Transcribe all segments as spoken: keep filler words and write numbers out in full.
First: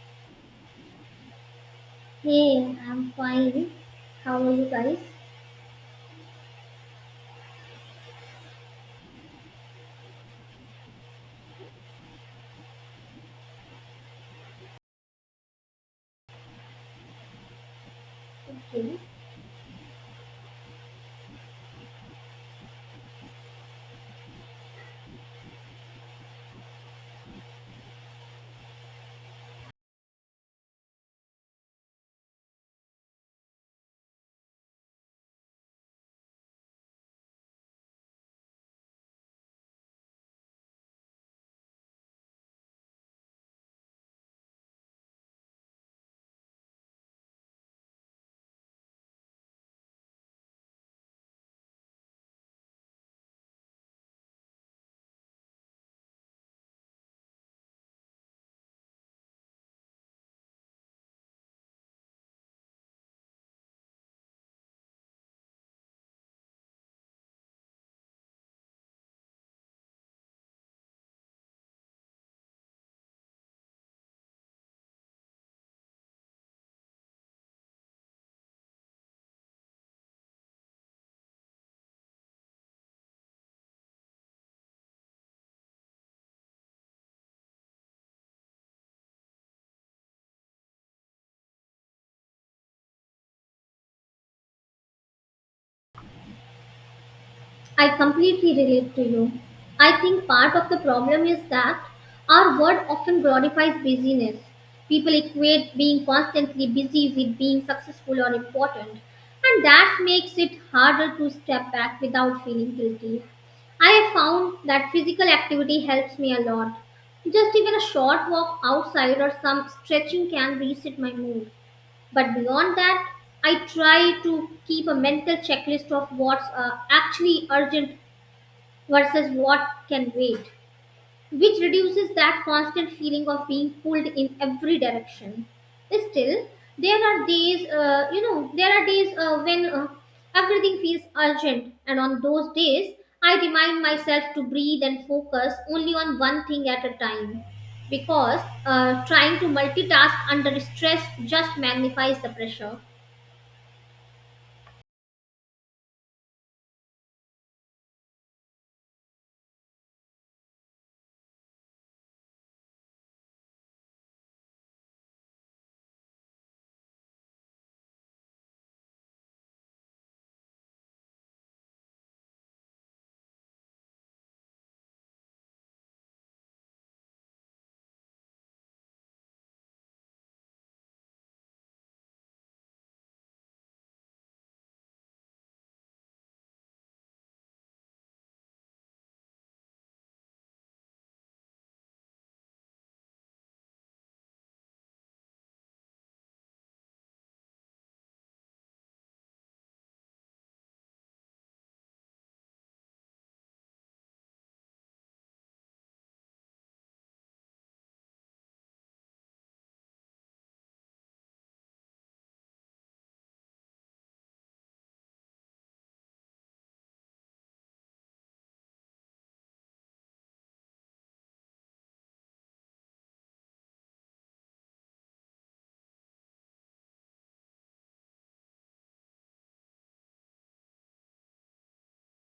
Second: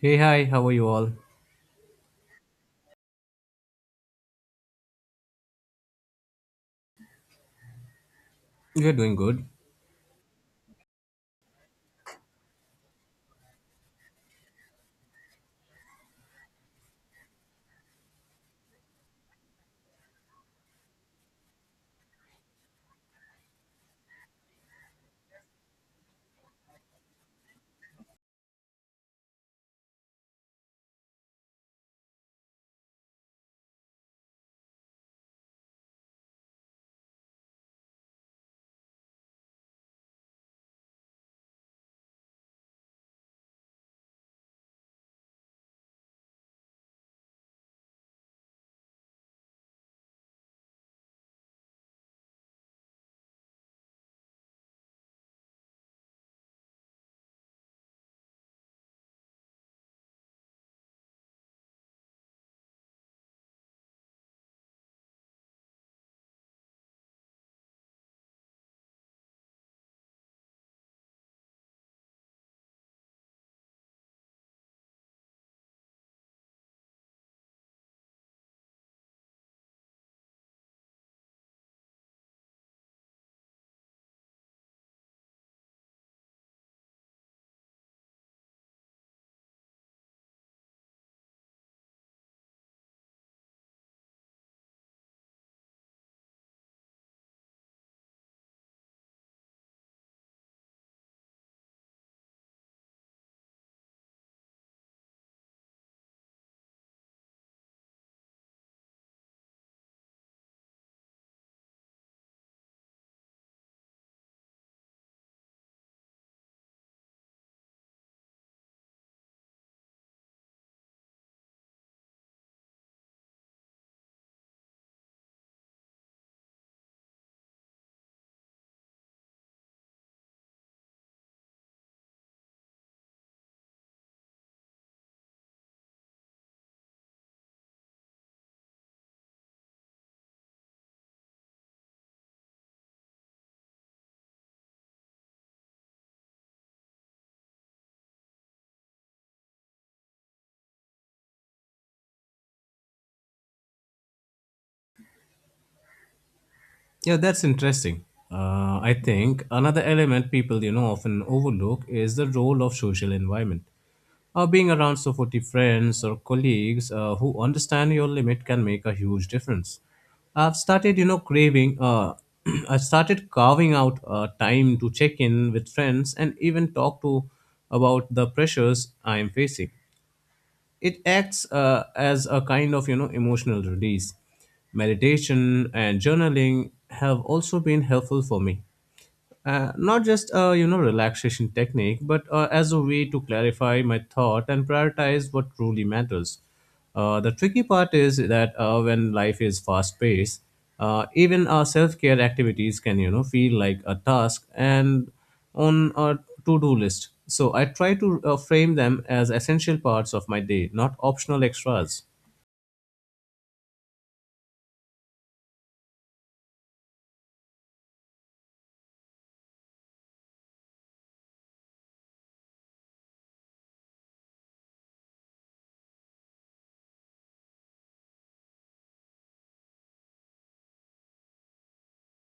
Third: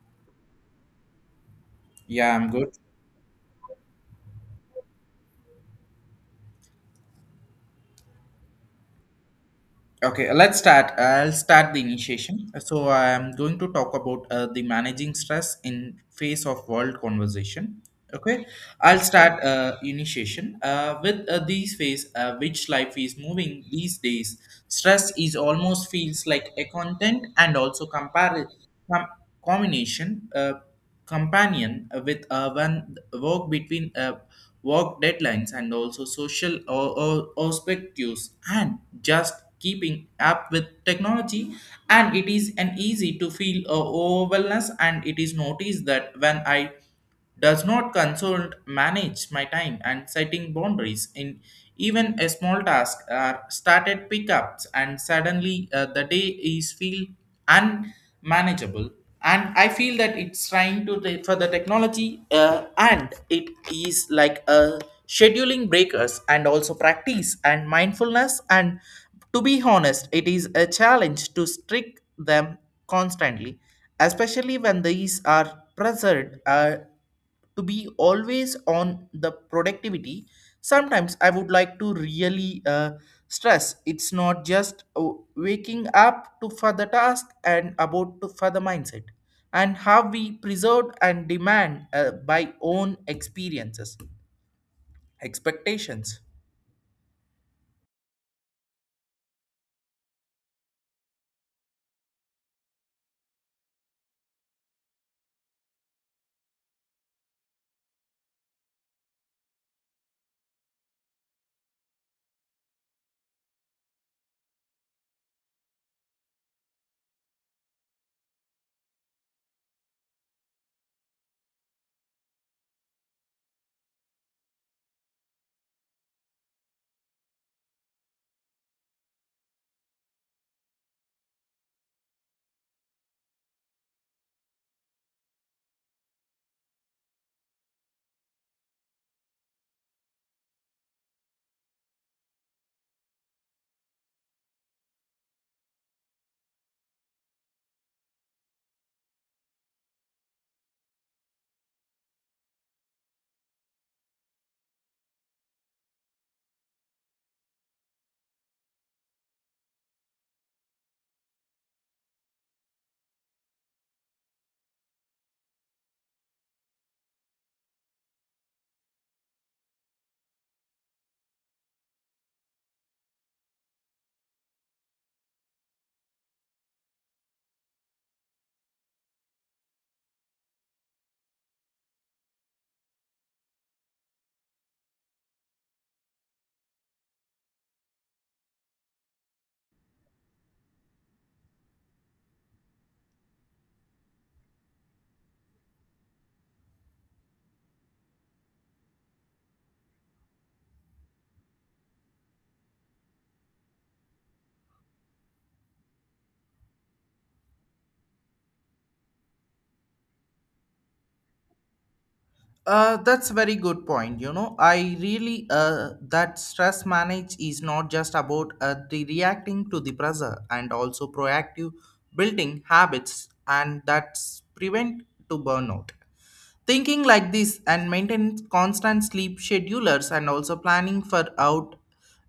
Hey, hi, how are you all? Yeah, I'm good. Hey, I'm fine. How are you guys? You are doing good. Okay, let's start. I'll start the initiation. So I'm going to talk about uh, the managing stress in face of world conversation. Okay, Okay. I'll start uh, initiation uh, with uh, these phase uh, which life is moving these days. Stress is almost feels like a content and also compare com- combination. Uh, companion uh, with uh, one work between uh, work deadlines and also social or, or perspectives and just keeping up with technology, and it is an easy to feel uh, overwhelmed, and it is noticed that when I does not consult manage my time and setting boundaries in even a small task are started pickups, and suddenly uh, the day is feel unmanageable, and I feel that it's trying to the, for the technology uh, and it is like a scheduling breakers and also practice and mindfulness, and to be honest it is a challenge to strict them constantly, especially when these are pressured uh, to be always on the productivity. Sometimes I would like to really uh, stress it's not just uh, waking up to for the task and about to for the mindset, and how we preserve and demand uh, by own experiences expectations. I completely relate to you. I think part of the problem is that our world often glorifies busyness. People equate being constantly busy with being successful or important, and that makes it harder to step back without feeling guilty. I have found that physical activity helps me a lot. Just even a short walk outside or some stretching can reset my mood. But beyond that, I try to keep a mental checklist of what's uh, actually urgent versus what can wait, which reduces that constant feeling of being pulled in every direction. Still, there are days, uh, you know, there are days uh, when uh, everything feels urgent, and on those days, I remind myself to breathe and focus only on one thing at a time because uh, trying to multitask under stress just magnifies the pressure. Yeah, that's interesting. Uh, I think another element people, you know, often overlook is the role of social environment. Uh, being around supportive friends or colleagues uh, who understand your limit can make a huge difference. I've started, you know, craving, uh, I started carving out uh, time to check in with friends and even talk to about the pressures I'm facing. It acts uh, as a kind of you know emotional release. Meditation and journaling have also been helpful for me, uh, not just a you know relaxation technique but uh, as a way to clarify my thought and prioritize what truly matters. Uh, the tricky part is that uh, when life is fast paced, uh, even our self-care activities can you know feel like a task and on a to-do list, so I try to uh, frame them as essential parts of my day, not optional extras. Uh, that's a very good point. You know, I really uh, that stress manage is not just about uh, the reacting to the pressure and also proactive building habits and that's prevent to burnout. Thinking like this and maintain constant sleep schedulers and also planning for out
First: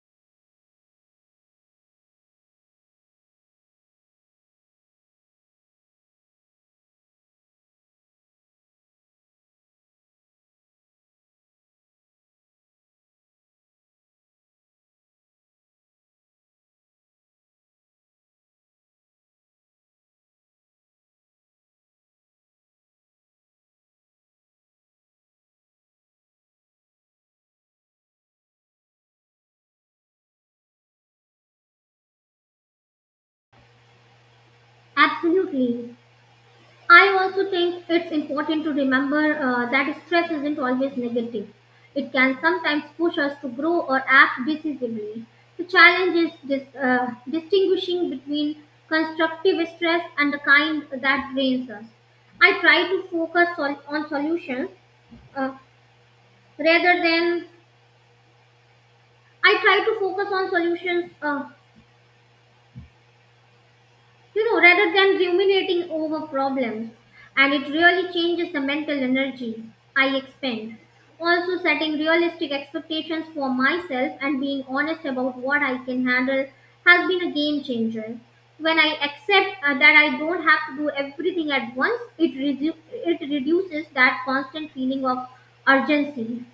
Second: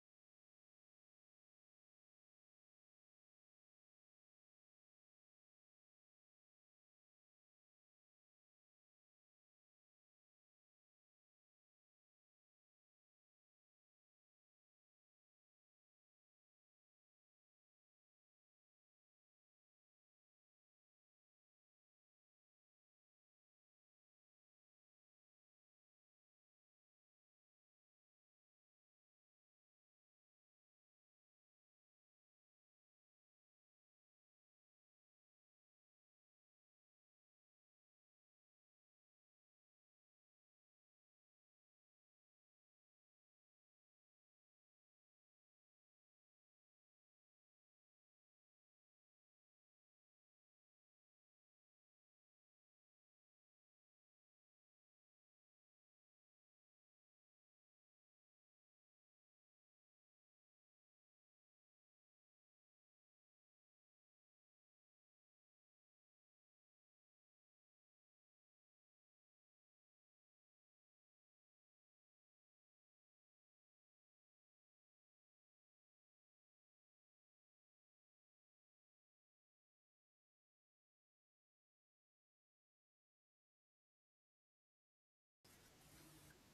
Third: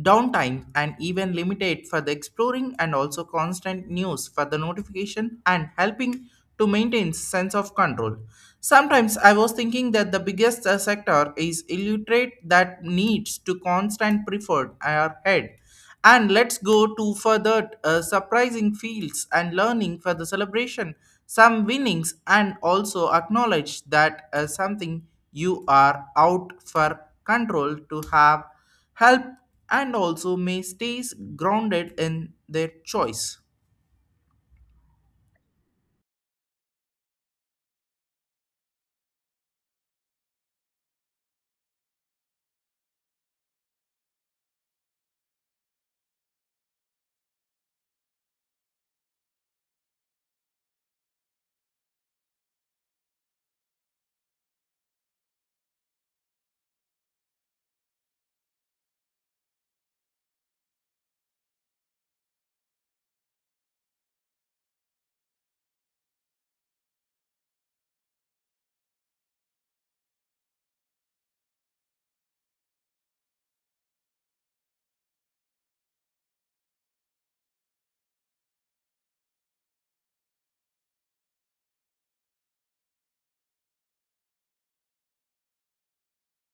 downtime and even limited for the exploring and also constant news for the notification and helping to maintain sense of control. Sometimes I was thinking that the biggest uh, sector is illiterate that needs to constant preferred our head, and let's go to further uh, surprising fields and learning for the celebration some winnings and also acknowledge that uh, something you are out for control to have help and also may stays grounded in their choice. Absolutely. I also think it's important to remember uh, that stress isn't always negative. It can sometimes push us to grow or act decisively. The challenge is dis- uh, distinguishing between constructive stress and the kind that drains us. I try to focus on, on solutions uh, rather than I try to focus on solutions, uh, you know, rather than ruminating over problems, and it really changes the mental energy I expend. Also, setting realistic expectations for myself and being honest about what I can handle has been a game changer. When I accept uh, that I don't have to do everything at once, it, redu- it reduces that constant feeling of urgency.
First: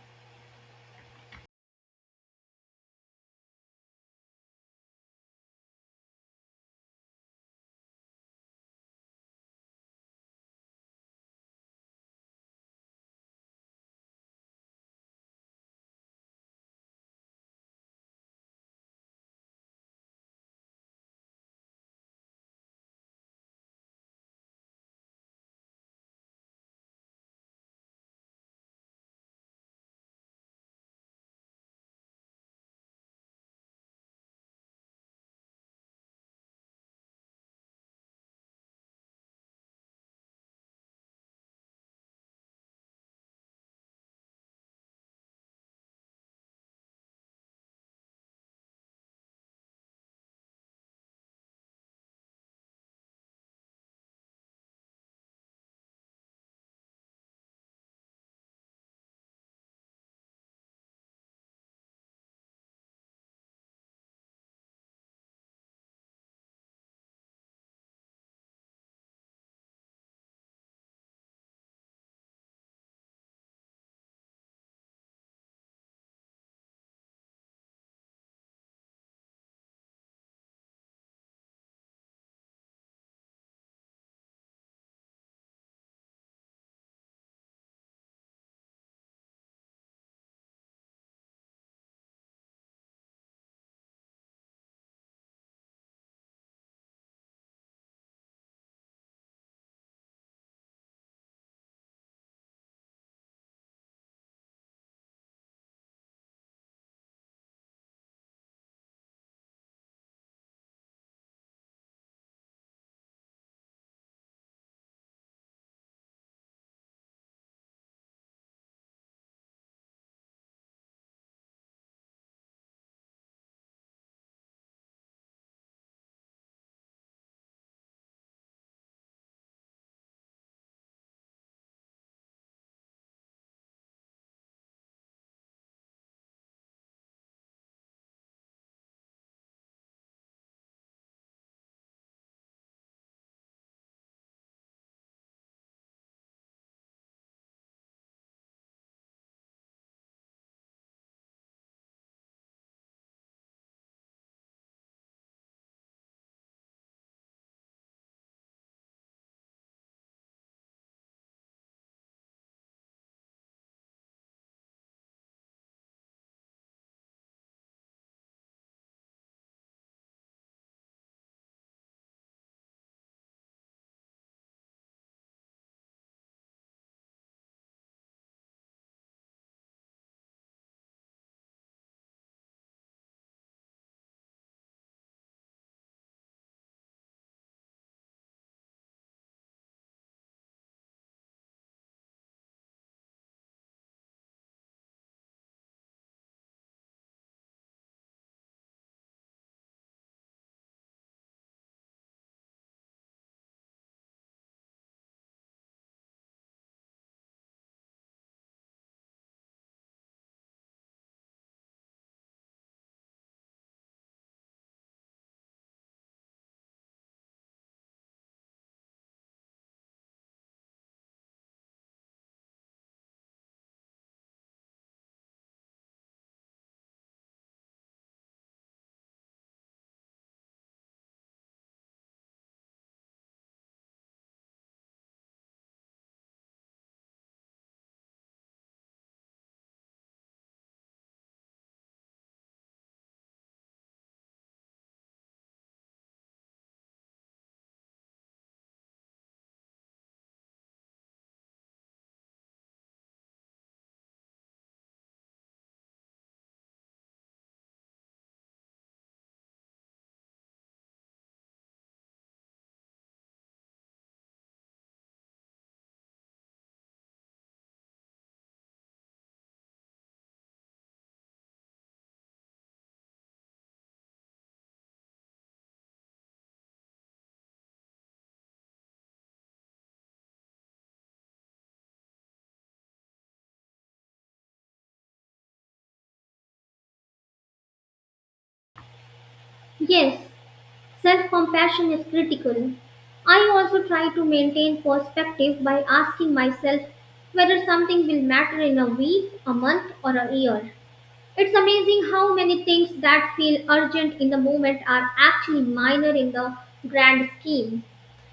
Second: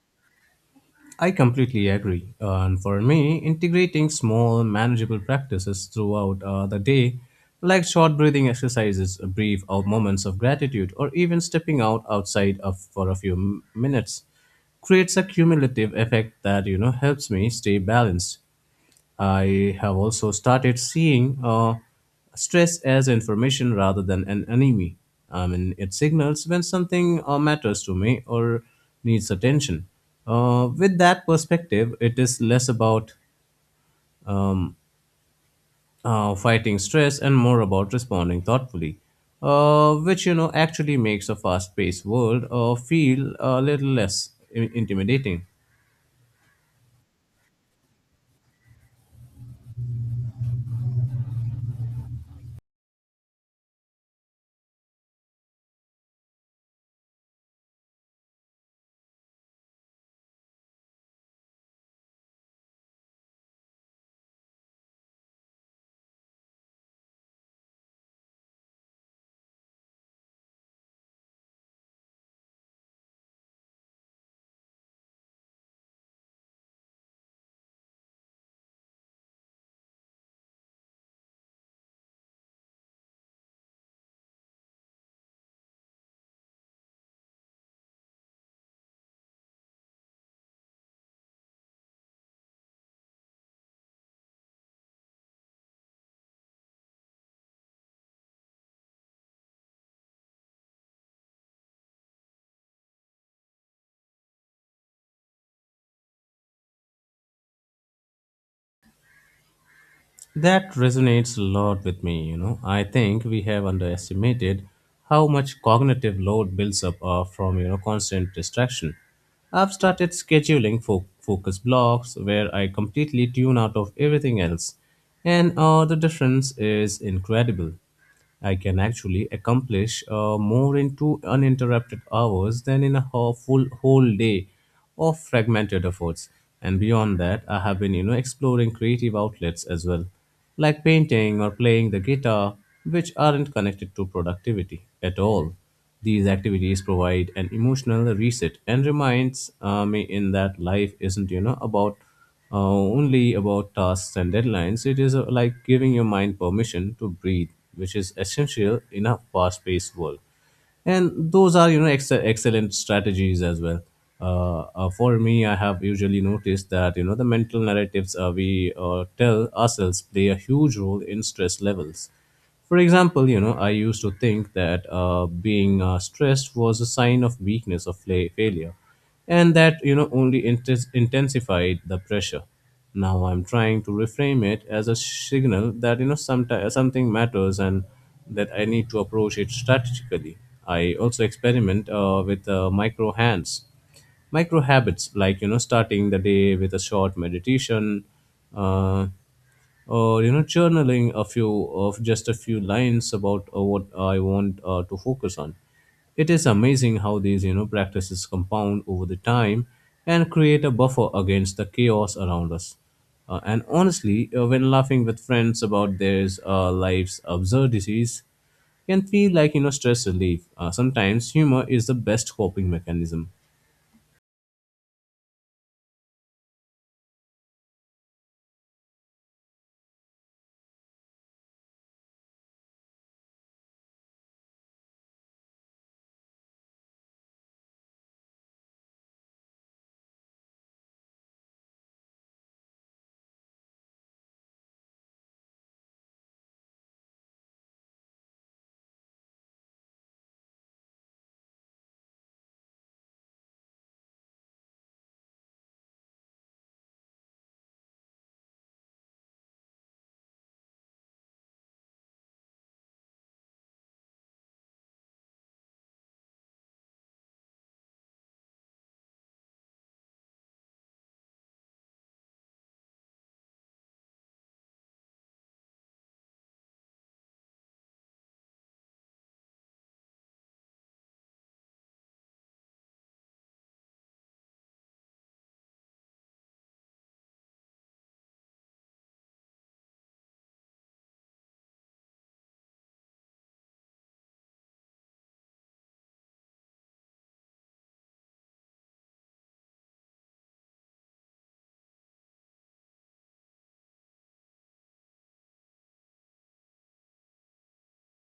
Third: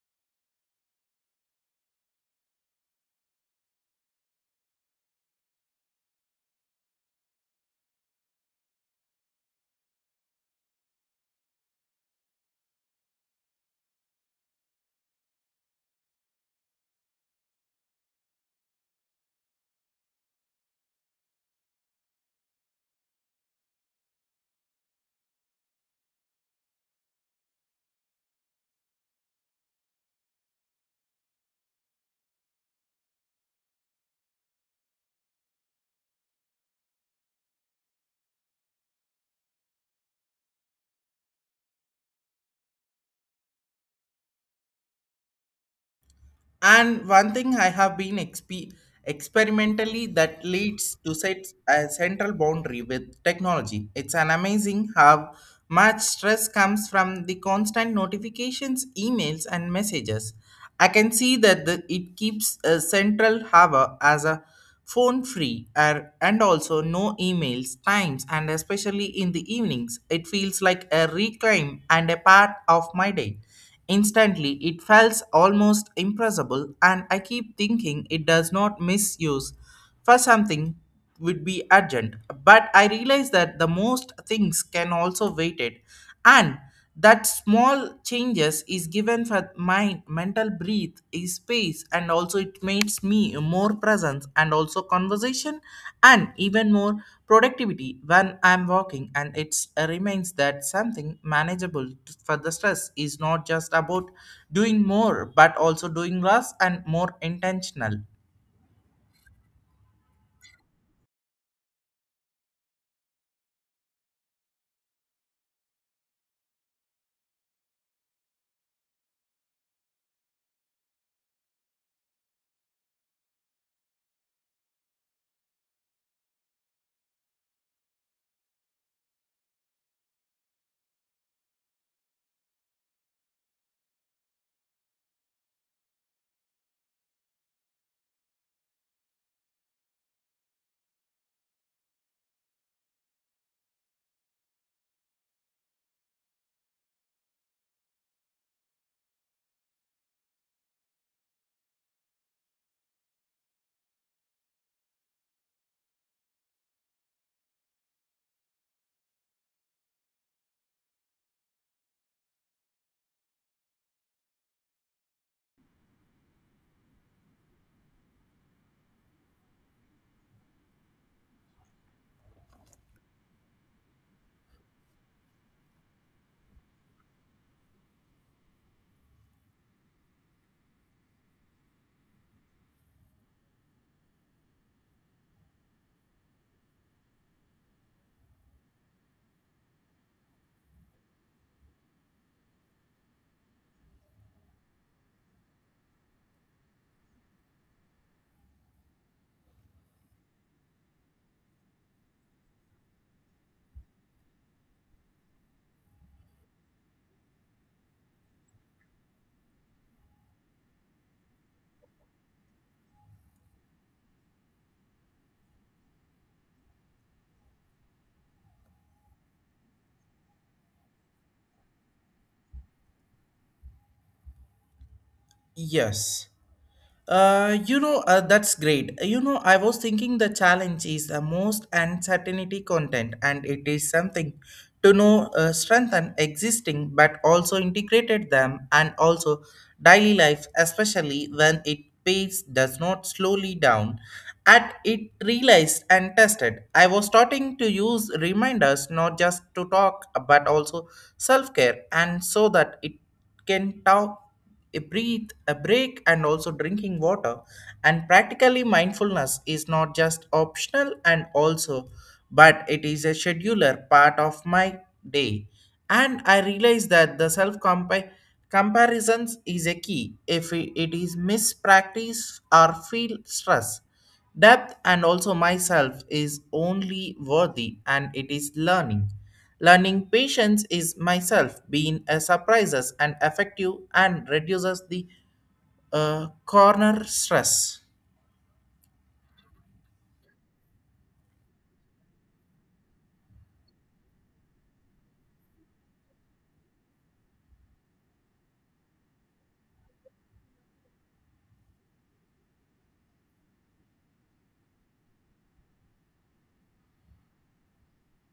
I completely agree. And for me, integrating small, manageable practices throughout uh, the day, like short breathing exercises, a brief or moments of gratitude, or even stepping out outside of, for a few m- minutes, creates a cumulative effect that you know helps me stay balanced. I have also started seeing uh, stress as information rather than an enemy. I mean, it signals when something uh, matters to me or needs attention. Uh, with that perspective, it is less about um, uh, fighting stress and more about responding thoughtfully, uh, which you know actually makes a fast-paced world uh, feel a little less i- intimidating. And one thing I have been exp- experimentally that leads to set a central boundary with technology. It's an amazing how much stress comes from the constant notifications, emails, and messages. I can see that the, it keeps a central hover as a phone free or, and also no emails, times, and especially in the evenings. It feels like a reclaim and a part of my day. Instantly, it feels almost impressible, and I keep thinking it does not misuse for something would be urgent. But I realize that the most things can also wait it, and that small changes is given for my mental breathe is space, and also it makes me more presence and also conversation and even more productivity when I'm walking, and it remains that something manageable t- for the stress is not just about doing more but also doing less and more intentional. That resonates a lot with me, you know. I think we have underestimated how much cognitive load builds up uh, from, you know, constant distraction. I've started scheduling fo- focus blocks where I completely tune out of everything else, and uh, the difference is incredible. I can actually accomplish uh, more in two uninterrupted hours than in a ho- full whole day of fragmented efforts. And beyond that, I have been, you know, exploring creative outlets as well, like painting or playing the guitar, which aren't connected to productivity at all. These activities provide an emotional reset and reminds uh, me in that life isn't, you know, about uh, only about tasks and deadlines. It is uh, like giving your mind permission to breathe, which is essential in a fast-paced world. And those are, you know, ex- excellent strategies as well. Uh, uh, for me, I have usually noticed that you know the mental narratives uh, we uh, tell ourselves play a huge role in stress levels. For example, you know, I used to think that uh, being uh, stressed was a sign of weakness or fla- failure, and that you know only intes- intensified the pressure. Now I'm trying to reframe it as a signal that, you know sometimes something matters and that I need to approach it strategically. I also experiment uh, with uh, micro hands micro habits like you know starting the day with a short meditation, uh, uh, you know journaling a few of just a few lines about uh, what I want uh, to focus on. It is amazing how these you know practices compound over the time and create a buffer against the chaos around us. Uh, and honestly, uh, when laughing with friends about their uh, life's absurdities can feel like, you know stress relief. Uh, sometimes humor is the best coping mechanism. Yes. Uh, you know, uh, that's great. Uh, You know, I was thinking the challenge is the most uncertainty content, and it is something to know uh, strengthen existing, but also integrated them and also daily life, especially when it pace does not slowly down. At it realized and tested, I was starting to use reminders not just to talk but also self care, and so that it can talk a breathe a break and also drinking water, and practically mindfulness is not just optional and also but it is a scheduler part of my day. And I realize that the self comparisons is a key if it it is mispractice or feel stress depth, and also myself is only worthy and it is learning. Learning patience is myself being a surprises and effective and reduces the uh, corner stress. Yes, self compassion is critical. I also try to maintain perspective by asking myself whether something will matter in a week, a month, or a year. It's amazing how many things that feel urgent in the moment are actually minor in the grand scheme.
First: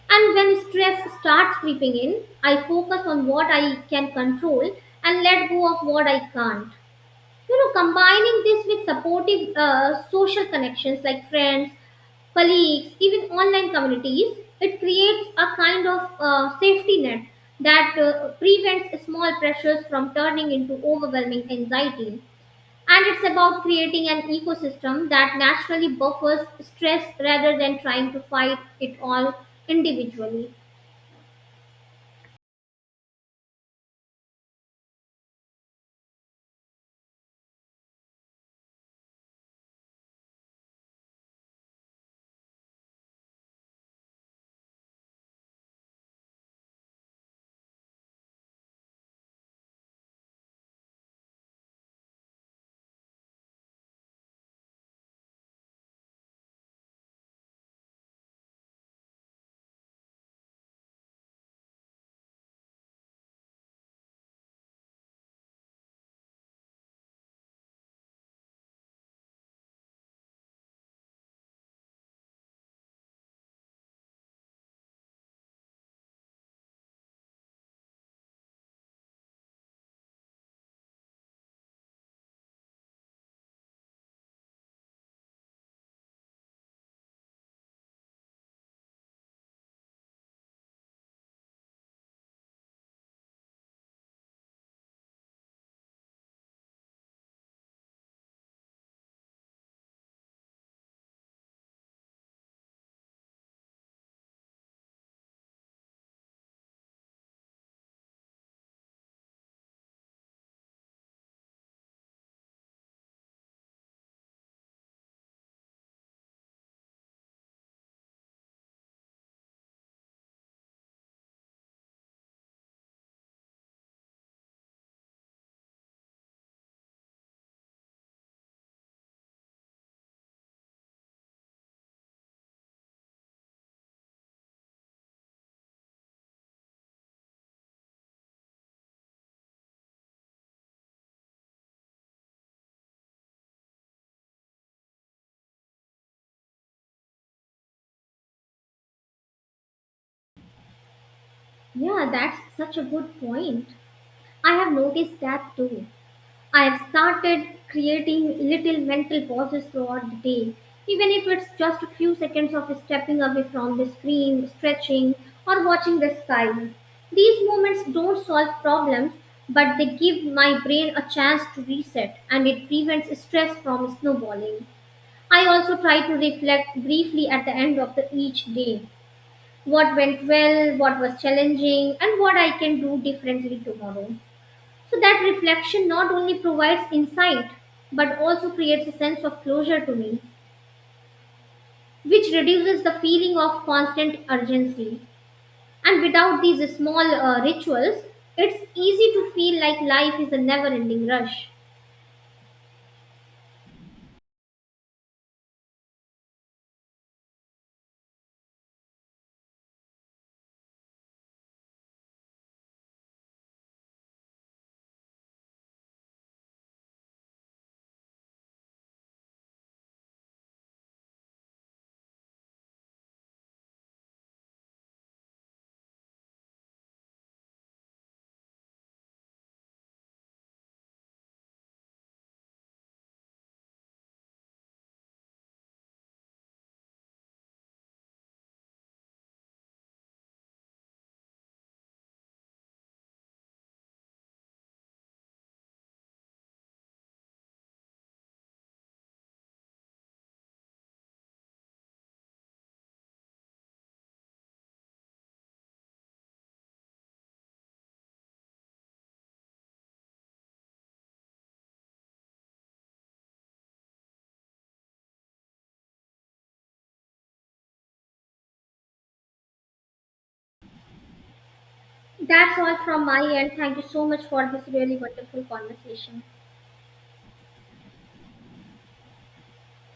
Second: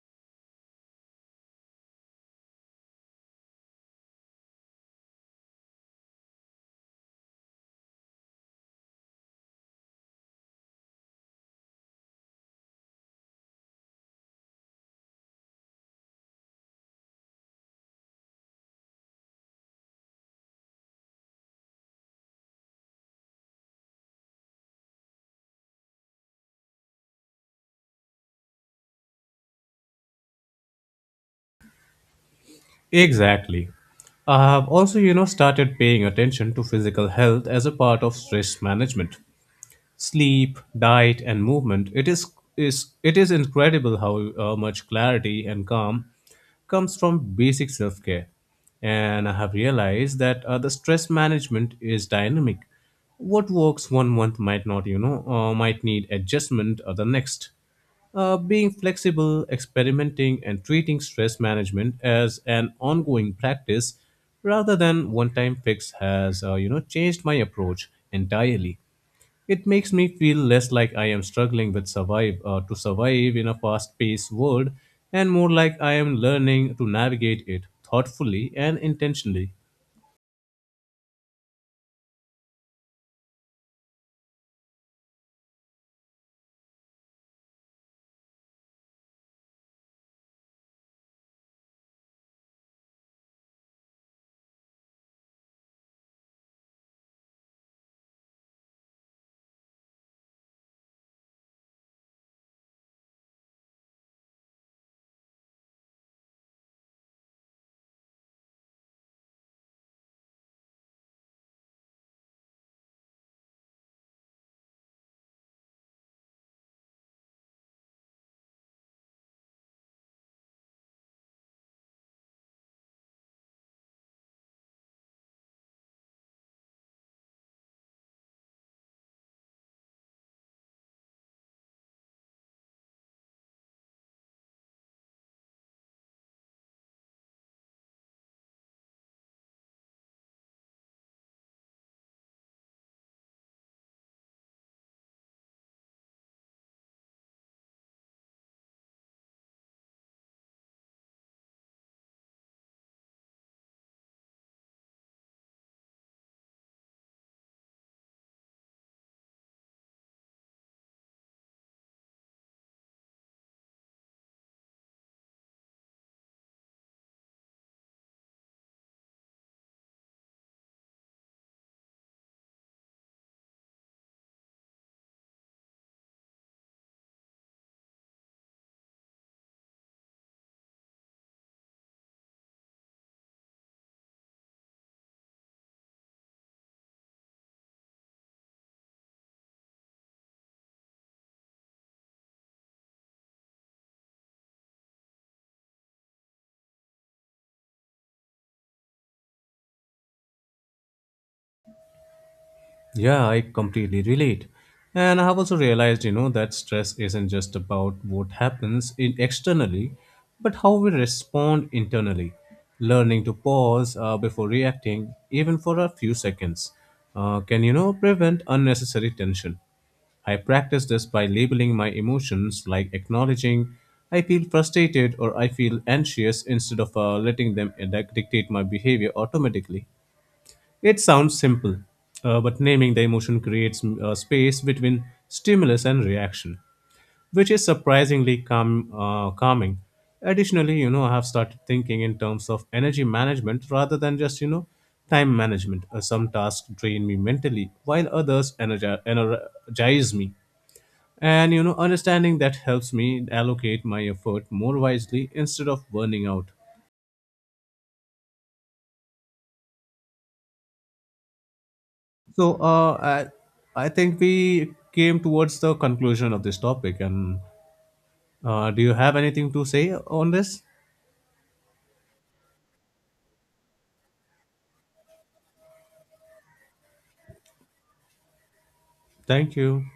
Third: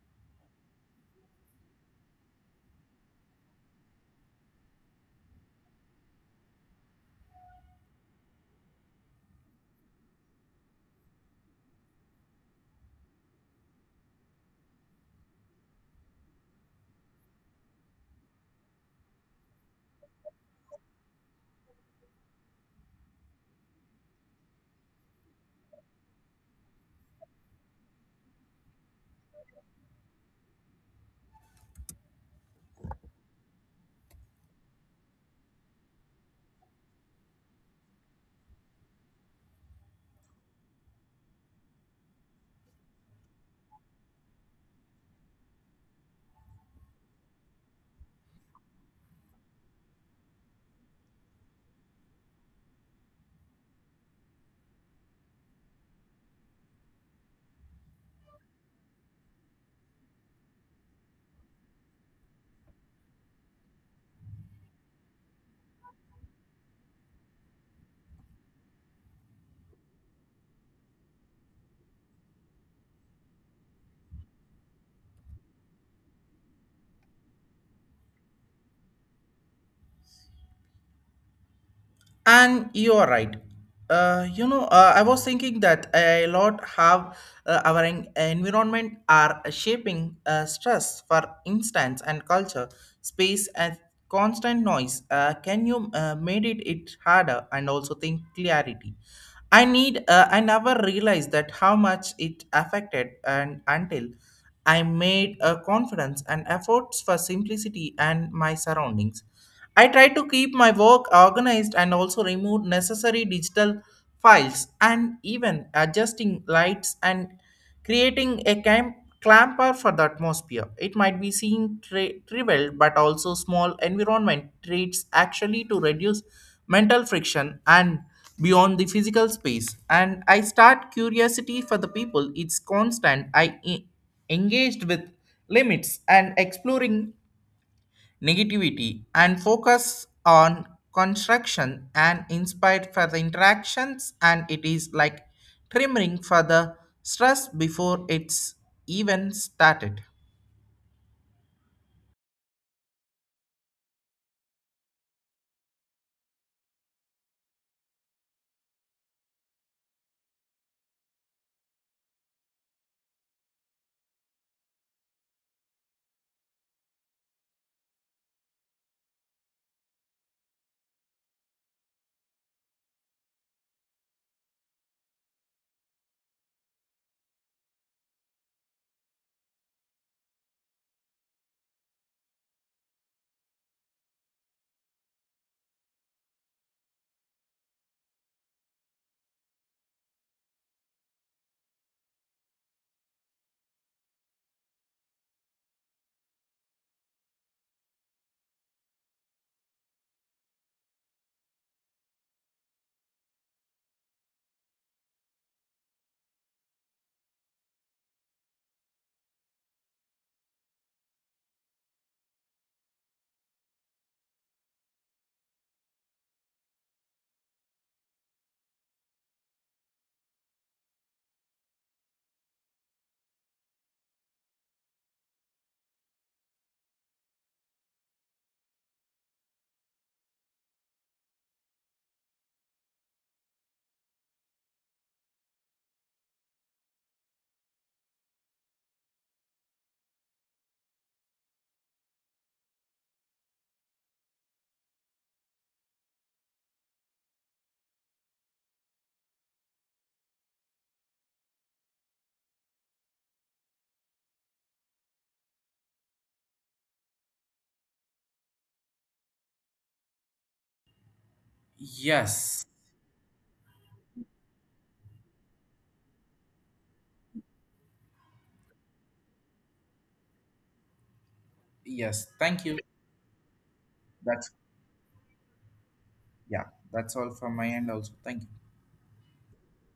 And when stress starts creeping in, I focus on what I can control and let go of what I can't. You know, combining this with supportive uh, social connections like friends, colleagues, even online communities, it creates a kind of uh, safety net that uh, prevents small pressures from turning into overwhelming anxiety. And it's about creating an ecosystem that naturally buffers stress rather than trying to fight it all individually. Exactly. I have also, you know, started paying attention to physical health as a part of stress management. Sleep, diet, and movement, it is, is it is incredible how uh, much clarity and calm comes from basic self care. And I have realized that uh, the stress management is dynamic. What works one month might not, you know, uh, might need adjustment uh, the next. Uh, being flexible, experimenting, and treating stress management as an ongoing practice rather than one-time fix has, uh, you know, changed my approach entirely. It makes me feel less like I am struggling with survive uh, to survive in a fast-paced world, and more like I am learning to navigate it thoughtfully and intentionally. And you are right. Uh, you know, uh, I was thinking that a lot have uh, our en- environment are shaping uh, stress, for instance, and culture, space, and constant noise. Uh, can you uh, made it it harder and also think clarity? I need. Uh, I never realized that how much it affected, and until I made a confidence and efforts for simplicity and my surroundings. I try to keep my work organized and also remove necessary digital files and even adjusting lights and creating a camp clamper for the atmosphere. It might be seen tri- trivial, but also small environment treats actually to reduce mental friction and beyond the physical space. And I start curiosity for the people. It's constant. I e- engaged with limits and exploring negativity and focus on construction and inspired for the interactions, and it is like trimming for the stress before it's even started. Yeah, that's such a good point. I have noticed that too. I've started creating little mental pauses throughout the day, even if it's just a few seconds of stepping away from the screen, stretching, or watching the sky. These moments don't solve problems, but they give my brain a chance to reset and it prevents stress from snowballing. I also try to reflect briefly at the end of the each day what went well, what was challenging, and what I can do differently tomorrow. So that reflection not only provides insight but also creates a sense of closure to me, which reduces the feeling of constant urgency. And without these small uh, rituals, it's easy to feel like life is a never ending rush. Yeah, I completely relate. And I have also realized, you know, that stress isn't just about what happens in externally, but how we respond internally. Learning to pause uh, before reacting, even for a few seconds, uh, can, you know, prevent unnecessary tension. I practice this by labeling my emotions, like acknowledging I feel frustrated or I feel anxious instead of uh, letting them dic- dictate my behavior automatically. It sounds simple, uh, but naming the emotion creates mm, a space between stimulus and reaction, which is surprisingly calm, uh, calming. Additionally, you know, I have started thinking in terms of energy management rather than just, you know, time management. Uh, some tasks drain me mentally, while others energi- energize me. And, you know, understanding that helps me allocate my effort more wisely instead of burning out. So Yes, uh, I, I think we came towards the conclusion of this topic. And uh, do you have anything to say on this? yes. That's Thank you. all from my end. Thank you so much for That's, this really wonderful conversation. yeah. That's all from my end. Also, thank you. Thank you.